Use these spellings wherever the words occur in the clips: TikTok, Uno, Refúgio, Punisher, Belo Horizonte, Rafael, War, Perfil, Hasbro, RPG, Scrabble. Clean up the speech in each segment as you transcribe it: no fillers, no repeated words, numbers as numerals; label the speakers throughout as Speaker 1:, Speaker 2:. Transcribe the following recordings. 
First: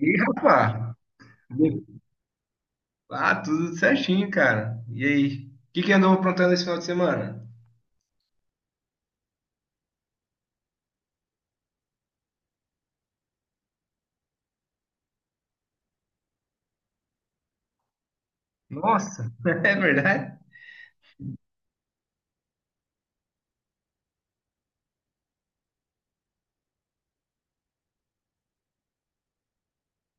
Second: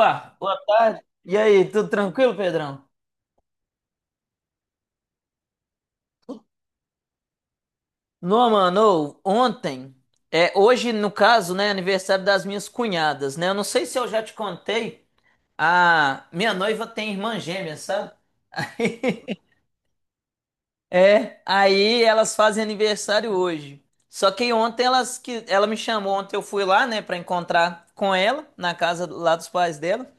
Speaker 1: E
Speaker 2: boa
Speaker 1: rapaz,
Speaker 2: tarde. E aí, tudo tranquilo, Pedrão?
Speaker 1: tudo certinho, cara. E aí? O que andou aprontando esse final de semana?
Speaker 2: Não, mano, ô, ontem, é hoje no caso, né, aniversário das minhas cunhadas, né? Eu não sei se eu já te contei, a minha noiva tem irmã gêmea, sabe?
Speaker 1: Nossa, é verdade?
Speaker 2: É, aí elas fazem aniversário hoje. Só que ontem elas que ela me chamou, ontem eu fui lá, né, pra encontrar com ela na casa lá dos pais dela.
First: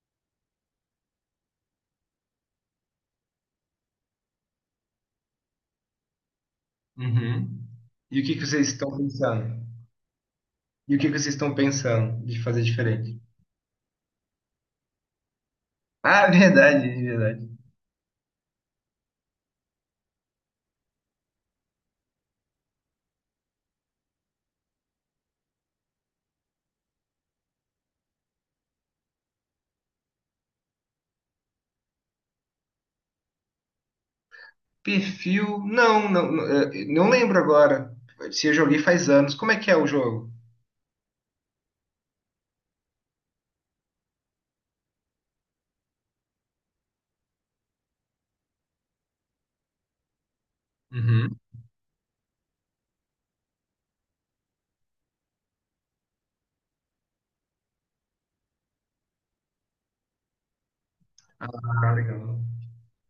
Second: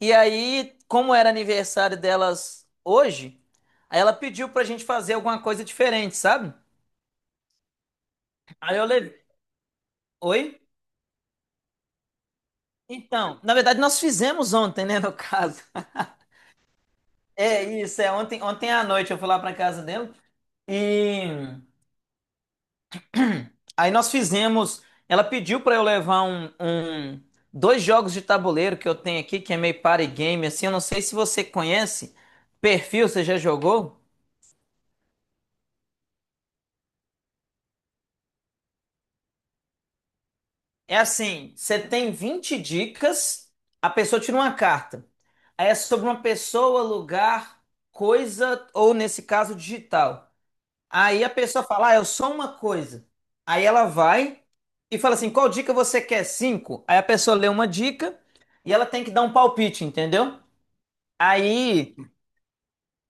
Speaker 2: E aí, como era aniversário delas hoje, aí ela pediu pra gente fazer alguma coisa diferente, sabe?
Speaker 1: Uhum. E o que vocês
Speaker 2: Aí eu
Speaker 1: estão
Speaker 2: levei.
Speaker 1: pensando?
Speaker 2: Oi?
Speaker 1: E o que vocês estão pensando de fazer diferente?
Speaker 2: Então, na verdade, nós fizemos ontem, né, no caso.
Speaker 1: Ah, verdade, verdade.
Speaker 2: É isso, é ontem, ontem à noite eu fui lá pra casa dela e aí nós fizemos. Ela pediu pra eu levar dois jogos de tabuleiro que eu tenho aqui, que é meio party game, assim. Eu não sei se você conhece. Perfil, você já jogou?
Speaker 1: Perfil? Não, não, não, não lembro agora. Se eu joguei faz anos. Como é que é o jogo?
Speaker 2: É assim, você tem 20 dicas, a pessoa tira uma carta. Aí é sobre uma pessoa, lugar, coisa, ou nesse caso, digital. Aí a
Speaker 1: Uhum.
Speaker 2: pessoa fala, ah, eu sou uma coisa. Aí ela vai e fala assim, qual dica você quer? Cinco. Aí a pessoa lê uma dica e ela tem que dar um palpite, entendeu?
Speaker 1: Ah,
Speaker 2: Aí
Speaker 1: legal.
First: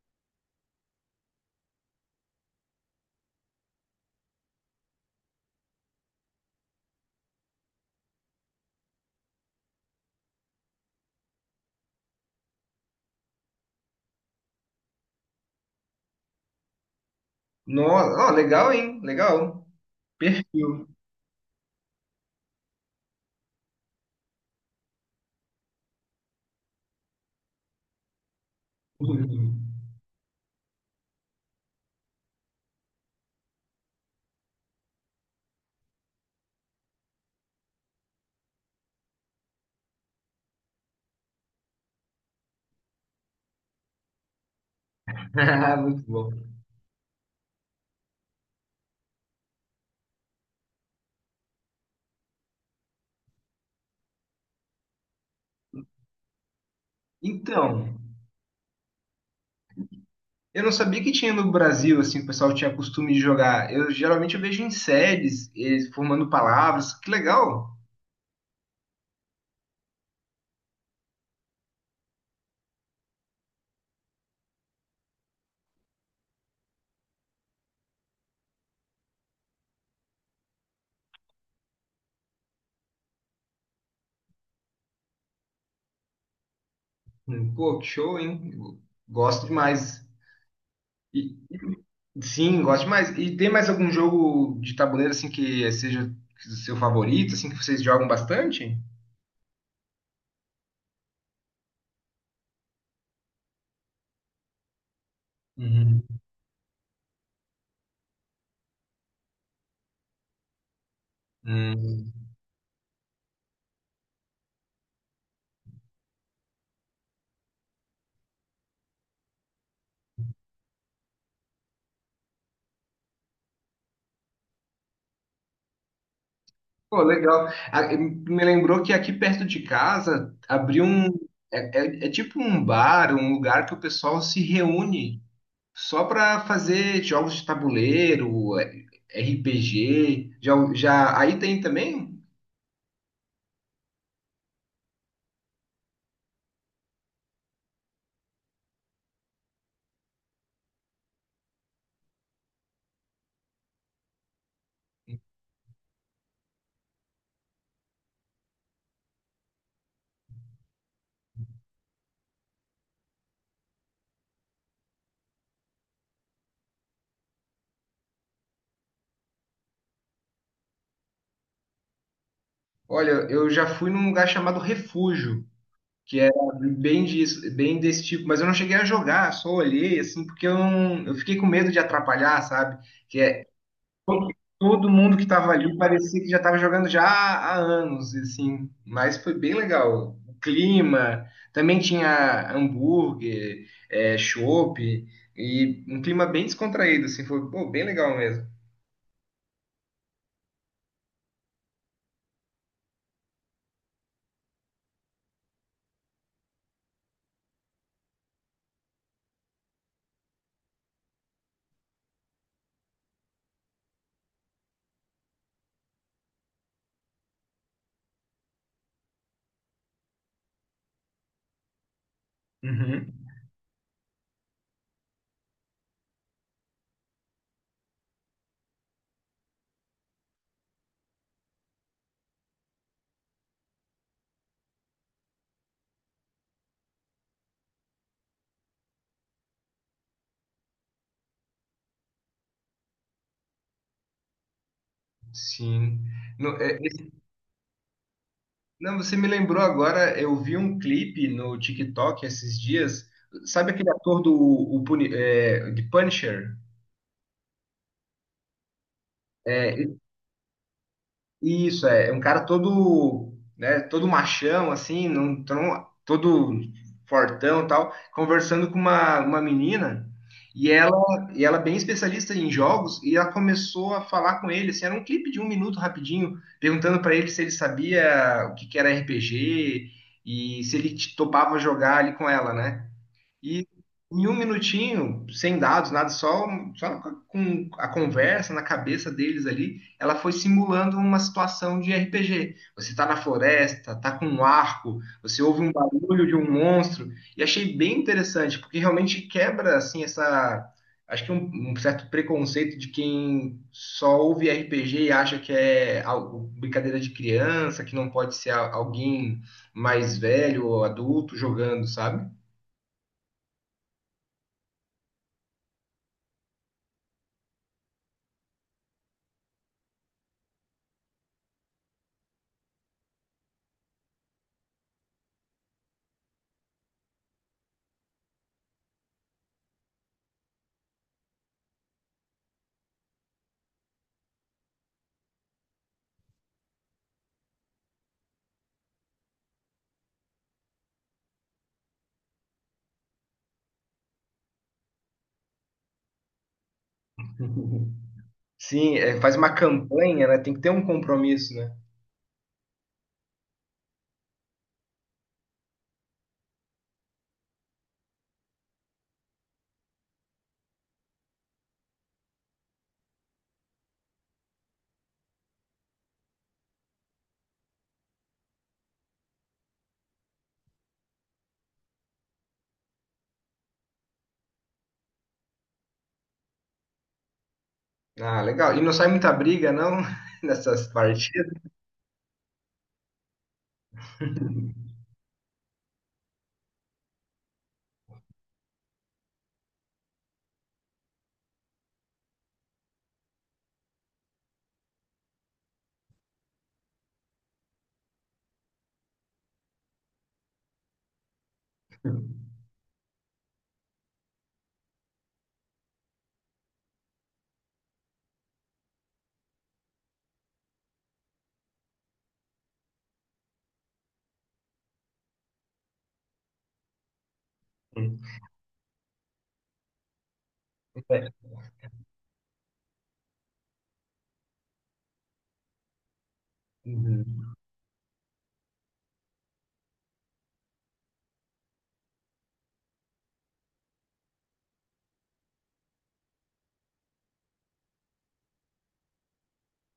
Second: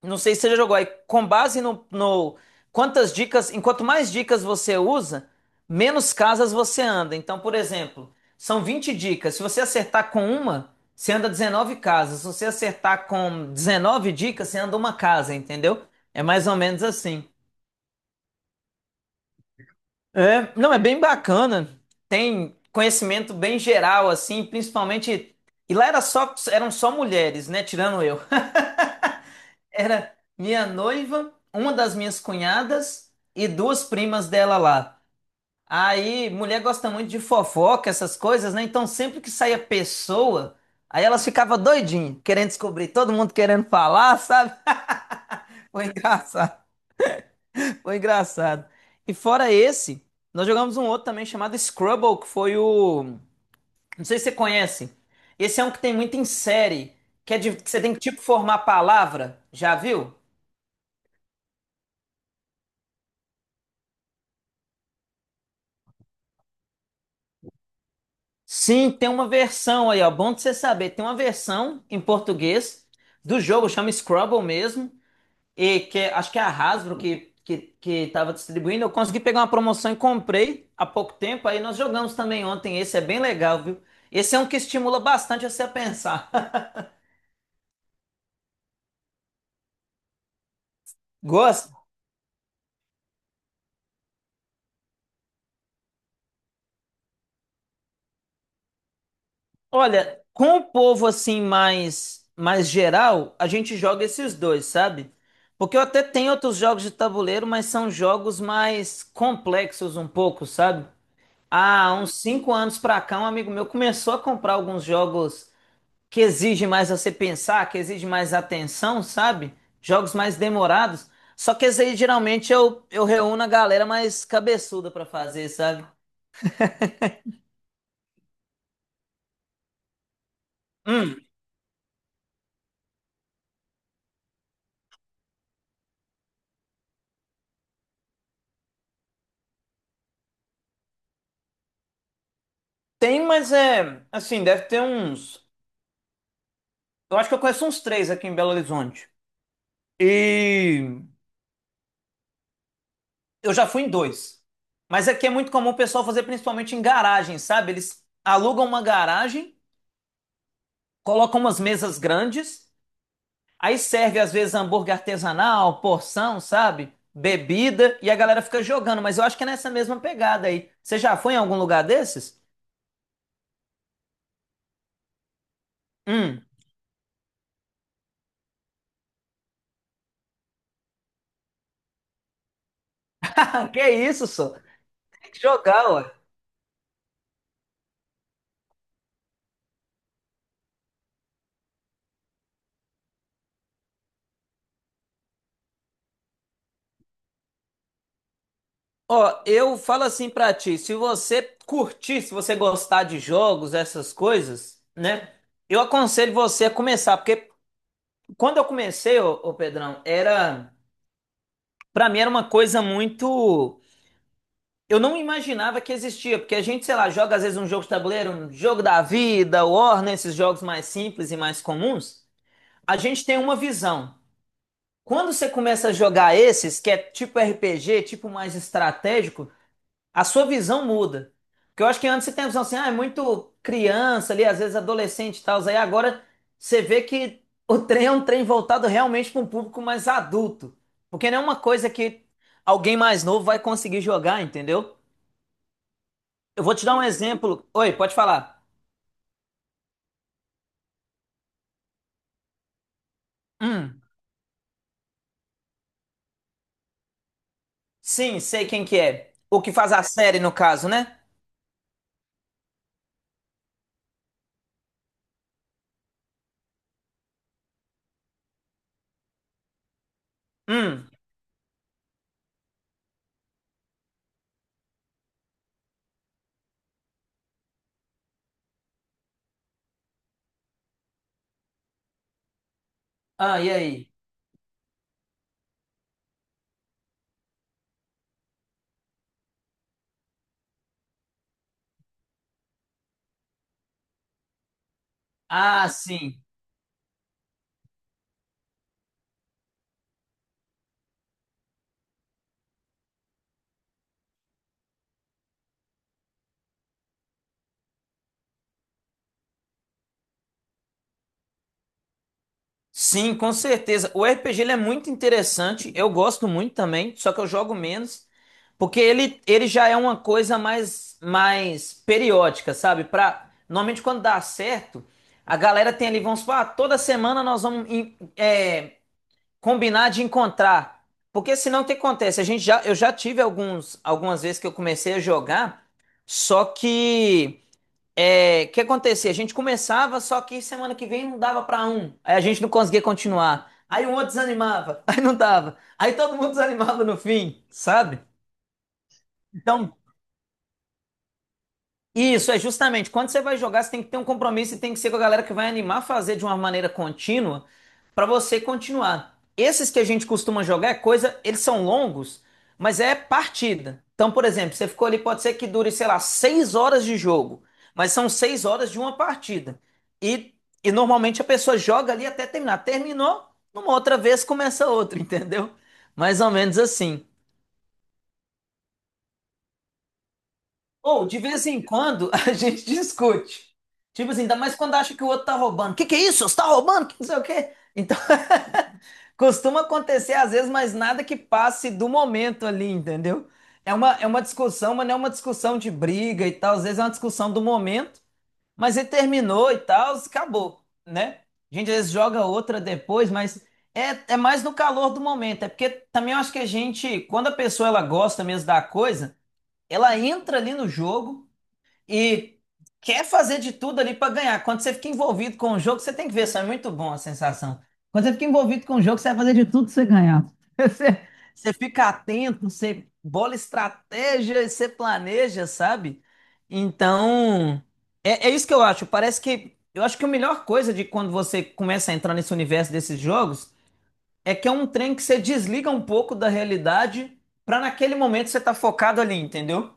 Speaker 2: não sei se você já jogou aí. Com base quantas dicas, enquanto mais dicas você usa, menos casas você anda. Então, por exemplo, são 20 dicas. Se você acertar com uma, você anda 19 casas. Se você acertar com 19 dicas, você anda uma casa, entendeu? É mais ou menos assim.
Speaker 1: No, ó, legal, hein? Legal.
Speaker 2: É, não, é
Speaker 1: Perfil.
Speaker 2: bem bacana. Tem conhecimento bem geral assim, principalmente e lá era só eram só mulheres, né, tirando eu. Era minha noiva, uma das minhas cunhadas e duas primas dela lá. Aí, mulher gosta muito de fofoca, essas coisas, né? Então, sempre que saía pessoa, aí elas ficavam doidinhas, querendo descobrir, todo mundo querendo falar, sabe?
Speaker 1: Ah,
Speaker 2: Foi
Speaker 1: muito bom.
Speaker 2: engraçado, foi engraçado. E fora esse, nós jogamos um outro também chamado Scrabble, que foi o. Não sei se você conhece. Esse é um que tem muito em série, que é de que você tem
Speaker 1: Então,
Speaker 2: que tipo formar palavra, já viu?
Speaker 1: eu não sabia que tinha no Brasil, assim, o pessoal tinha costume de jogar. Eu geralmente eu vejo em séries, eles formando palavras. Que legal!
Speaker 2: Sim, tem uma versão aí, ó. Bom de você saber. Tem uma versão em português do jogo, chama Scrabble mesmo. E que é- acho que é a Hasbro que tava distribuindo. Eu consegui pegar uma promoção e comprei há pouco tempo. Aí nós jogamos também ontem. Esse é bem legal, viu? Esse é um que estimula bastante você a pensar.
Speaker 1: Pô, que show, hein? Gosto demais. E-
Speaker 2: Gosta?
Speaker 1: e- sim, gosto demais. E tem mais algum jogo de tabuleiro, assim, que seja seu favorito, assim, que vocês jogam bastante?
Speaker 2: Olha, com o povo assim mais geral, a gente joga esses dois, sabe? Porque eu
Speaker 1: Uhum.
Speaker 2: até tenho outros jogos de tabuleiro, mas são jogos mais complexos um pouco, sabe? Há
Speaker 1: Hum.
Speaker 2: uns 5 anos pra cá, um amigo meu começou a comprar alguns jogos que exigem mais você pensar, que exigem mais atenção, sabe? Jogos mais demorados. Só que esse aí geralmente eu reúno a galera mais cabeçuda pra fazer, sabe?
Speaker 1: Pô, legal. Me lembrou que aqui perto de casa abriu um.
Speaker 2: Hum,
Speaker 1: É, é tipo um bar, um lugar que o pessoal se reúne só para fazer jogos de tabuleiro, RPG, já aí tem também.
Speaker 2: tem, mas é. Assim, deve ter uns. Eu acho que eu conheço uns três aqui em Belo Horizonte. E eu já fui em dois. Mas aqui é muito comum o pessoal fazer principalmente em garagem, sabe? Eles alugam uma garagem, colocam umas mesas grandes. Aí serve às vezes hambúrguer artesanal, porção, sabe? Bebida e a galera fica jogando, mas eu acho que é nessa mesma pegada aí. Você já foi em algum lugar desses?
Speaker 1: Olha, eu já fui num lugar chamado Refúgio, que era
Speaker 2: Hum.
Speaker 1: bem disso, bem desse tipo, mas eu não cheguei a jogar, só olhei assim, porque eu, não- eu fiquei com medo de atrapalhar, sabe? Que é
Speaker 2: Ah, que isso, só?
Speaker 1: todo mundo que
Speaker 2: Tem que
Speaker 1: estava ali
Speaker 2: jogar, ué.
Speaker 1: parecia que já estava jogando já há anos, e assim, mas foi bem legal. O clima, também tinha hambúrguer, é, chopp, e um clima bem descontraído, assim, foi pô, bem legal mesmo.
Speaker 2: Ó, eu falo assim pra ti, se você curtir, se você gostar de jogos, essas coisas, né? Eu aconselho você a começar, porque quando eu comecei, ô, ô Pedrão, era, pra mim era uma coisa muito. Eu não imaginava que existia, porque a gente, sei lá, joga às vezes um jogo de tabuleiro, um jogo da vida, War, né, esses jogos mais simples e mais comuns, a
Speaker 1: Uhum,
Speaker 2: gente tem uma visão. Quando você começa a jogar esses, que é tipo RPG, tipo mais estratégico, a sua visão muda. Porque eu acho que antes você tem a visão assim, ah, é muito criança ali, às vezes adolescente e tal, aí agora você vê que o trem é um trem voltado realmente para um público mais adulto. Porque não é uma coisa que alguém mais novo vai conseguir jogar, entendeu?
Speaker 1: sim. No-
Speaker 2: Eu vou
Speaker 1: é,
Speaker 2: te dar um
Speaker 1: esse-
Speaker 2: exemplo. Oi, pode falar.
Speaker 1: não, você me lembrou agora, eu vi um clipe no TikTok esses dias, sabe aquele
Speaker 2: Hum,
Speaker 1: ator do o Puni- é, de Punisher?
Speaker 2: sim, sei quem que é. O que faz a série, no caso, né?
Speaker 1: Isso, é, é um cara todo, né, todo machão, assim, não, tu não- todo fortão e tal, conversando com uma menina, e ela,
Speaker 2: Hum.
Speaker 1: e ela é bem especialista em jogos, e ela começou a falar com ele, assim, era um clipe de um minuto rapidinho, perguntando para ele se ele sabia o que era RPG, e se topava jogar ali com ela, né?
Speaker 2: Ah,
Speaker 1: E
Speaker 2: e aí?
Speaker 1: em um minutinho, sem dados, nada, só com a conversa na cabeça deles ali, ela foi simulando uma situação de RPG. Você tá na floresta, tá com um arco, você ouve um
Speaker 2: Ah,
Speaker 1: barulho de
Speaker 2: sim.
Speaker 1: um monstro, e achei bem interessante, porque realmente quebra, assim, essa... Acho que um certo preconceito de quem só ouve RPG e acha que é brincadeira de criança, que não pode ser alguém mais velho ou adulto jogando, sabe?
Speaker 2: Sim, com certeza. O RPG ele é muito interessante. Eu gosto muito também, só que eu jogo menos, porque ele já é uma coisa mais periódica, sabe? Pra, normalmente quando dá certo, a galera tem ali, vamos supor, ah, toda semana nós vamos combinar de encontrar. Porque senão o que acontece? A gente já, eu já tive alguns, algumas vezes que eu comecei a jogar, só que é, o que acontecia? A gente começava, só que semana que vem não dava pra um. Aí a gente não conseguia continuar. Aí o outro desanimava, aí não dava. Aí todo mundo desanimava no fim, sabe?
Speaker 1: Sim, é, faz uma
Speaker 2: Então,
Speaker 1: campanha, né? Tem que ter um compromisso, né?
Speaker 2: isso, é justamente. Quando você vai jogar, você tem que ter um compromisso e tem que ser com a galera que vai animar a fazer de uma maneira contínua para você continuar. Esses que a gente costuma jogar é coisa, eles são longos, mas é partida. Então, por exemplo, você ficou ali, pode ser que dure, sei lá, 6 horas de jogo, mas são 6 horas de uma partida. E, e normalmente a pessoa joga ali até terminar. Terminou, numa outra vez começa outra, entendeu? Mais ou menos assim.
Speaker 1: Ah, legal. E não sai muita briga, não, nessas
Speaker 2: Ou, de
Speaker 1: partidas?
Speaker 2: vez em quando, a gente discute. Tipo assim, ainda mais quando acha que o outro tá roubando. Que é isso? Você tá roubando? Que não sei o quê. Então, costuma acontecer às vezes, mas nada que passe do momento ali, entendeu? É uma discussão, mas não é uma discussão de briga e tal. Às vezes é uma discussão do momento, mas ele terminou e tal, acabou, né? A gente às vezes joga
Speaker 1: Hum.
Speaker 2: outra depois, mas é mais no calor do momento. É porque também eu acho que a gente, quando a pessoa ela gosta mesmo da coisa, ela entra ali no jogo e quer fazer de tudo ali para ganhar. Quando você fica envolvido com o jogo, você tem que ver, isso é muito bom a sensação. Quando você fica envolvido com o jogo, você vai fazer de tudo para você ganhar. Você,
Speaker 1: É.
Speaker 2: você fica atento, você bola estratégia, e você planeja, sabe?
Speaker 1: Uhum.
Speaker 2: Então, é isso que eu acho. Parece que eu acho que a melhor coisa de quando você começa a entrar nesse universo desses jogos é que é um trem que você desliga um pouco da realidade para naquele momento você tá focado ali, entendeu?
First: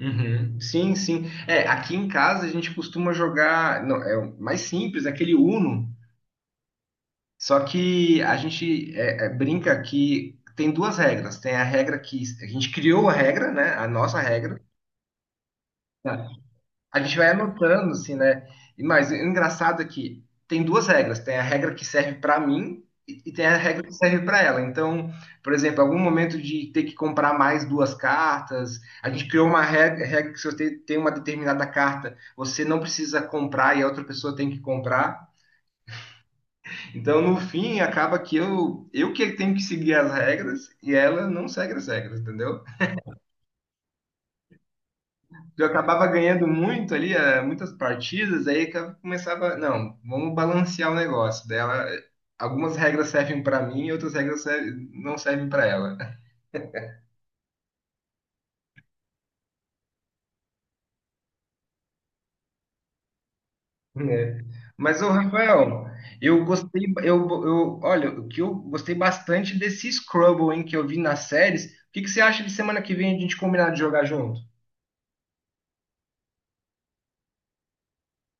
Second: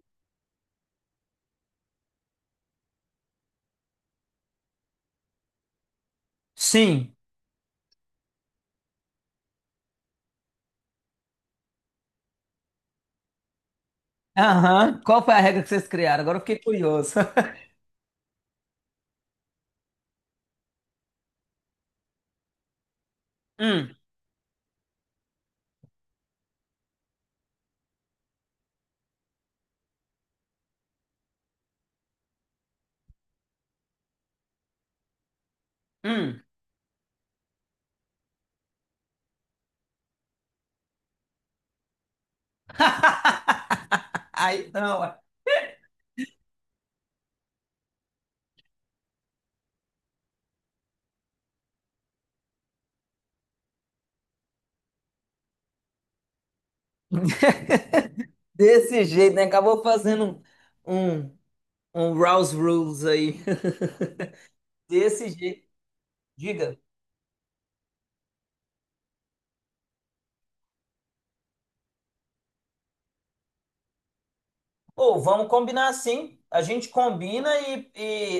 Speaker 1: Uhum. Sim, sim. É, aqui em casa a gente costuma jogar, não, é o mais simples, aquele Uno.
Speaker 2: Sim,
Speaker 1: Só que a gente brinca que tem duas regras. Tem a regra que a gente criou a regra, né? A nossa regra.
Speaker 2: aham. Qual foi a regra que vocês criaram? Agora eu fiquei
Speaker 1: A
Speaker 2: curioso.
Speaker 1: gente vai anotando, assim, né? E mais, o engraçado é que tem duas regras. Tem a regra que serve para mim e tem a regra que
Speaker 2: Hum,
Speaker 1: serve para ela. Então, por exemplo, algum momento de ter que comprar mais duas cartas, a gente criou uma regra, regra que se você tem uma determinada carta, você não precisa comprar e a outra pessoa tem que comprar.
Speaker 2: hum.
Speaker 1: Então, no fim, acaba que eu que tenho que seguir as regras e ela não segue as regras, entendeu?
Speaker 2: Aí não, ué.
Speaker 1: Eu acabava ganhando muito ali, muitas partidas, aí que eu começava, não, vamos balancear o negócio dela. Algumas regras servem para mim, outras não servem para ela.
Speaker 2: Desse jeito, né? Acabou fazendo um, um, um Rouse Rules aí.
Speaker 1: É. Mas o
Speaker 2: Desse jeito.
Speaker 1: Rafael, eu
Speaker 2: Diga.
Speaker 1: gostei, olha, o que eu gostei bastante desse Scrabble, hein, que eu vi nas séries. O que que você acha de semana que vem a gente combinar de jogar junto?
Speaker 2: Ou vamos combinar assim. A gente combina e,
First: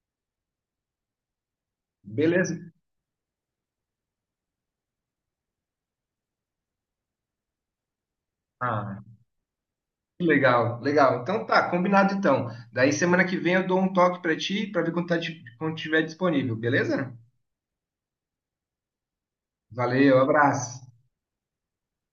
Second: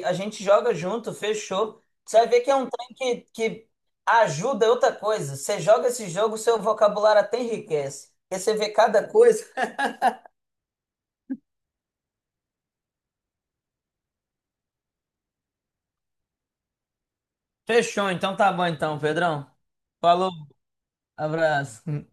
Speaker 2: e a gente joga junto, fechou. Você vai ver que é
Speaker 1: Beleza?
Speaker 2: um trem que ajuda outra coisa. Você joga esse jogo, seu vocabulário até enriquece. Porque você vê
Speaker 1: Ah,
Speaker 2: cada coisa.
Speaker 1: que legal, legal. Então tá, combinado então. Daí semana que vem eu dou um toque pra ti, pra ver quando, tá, quando tiver disponível, beleza?
Speaker 2: Fechou, então tá bom então, Pedrão.
Speaker 1: Valeu,
Speaker 2: Falou.
Speaker 1: abraço.
Speaker 2: Abraço.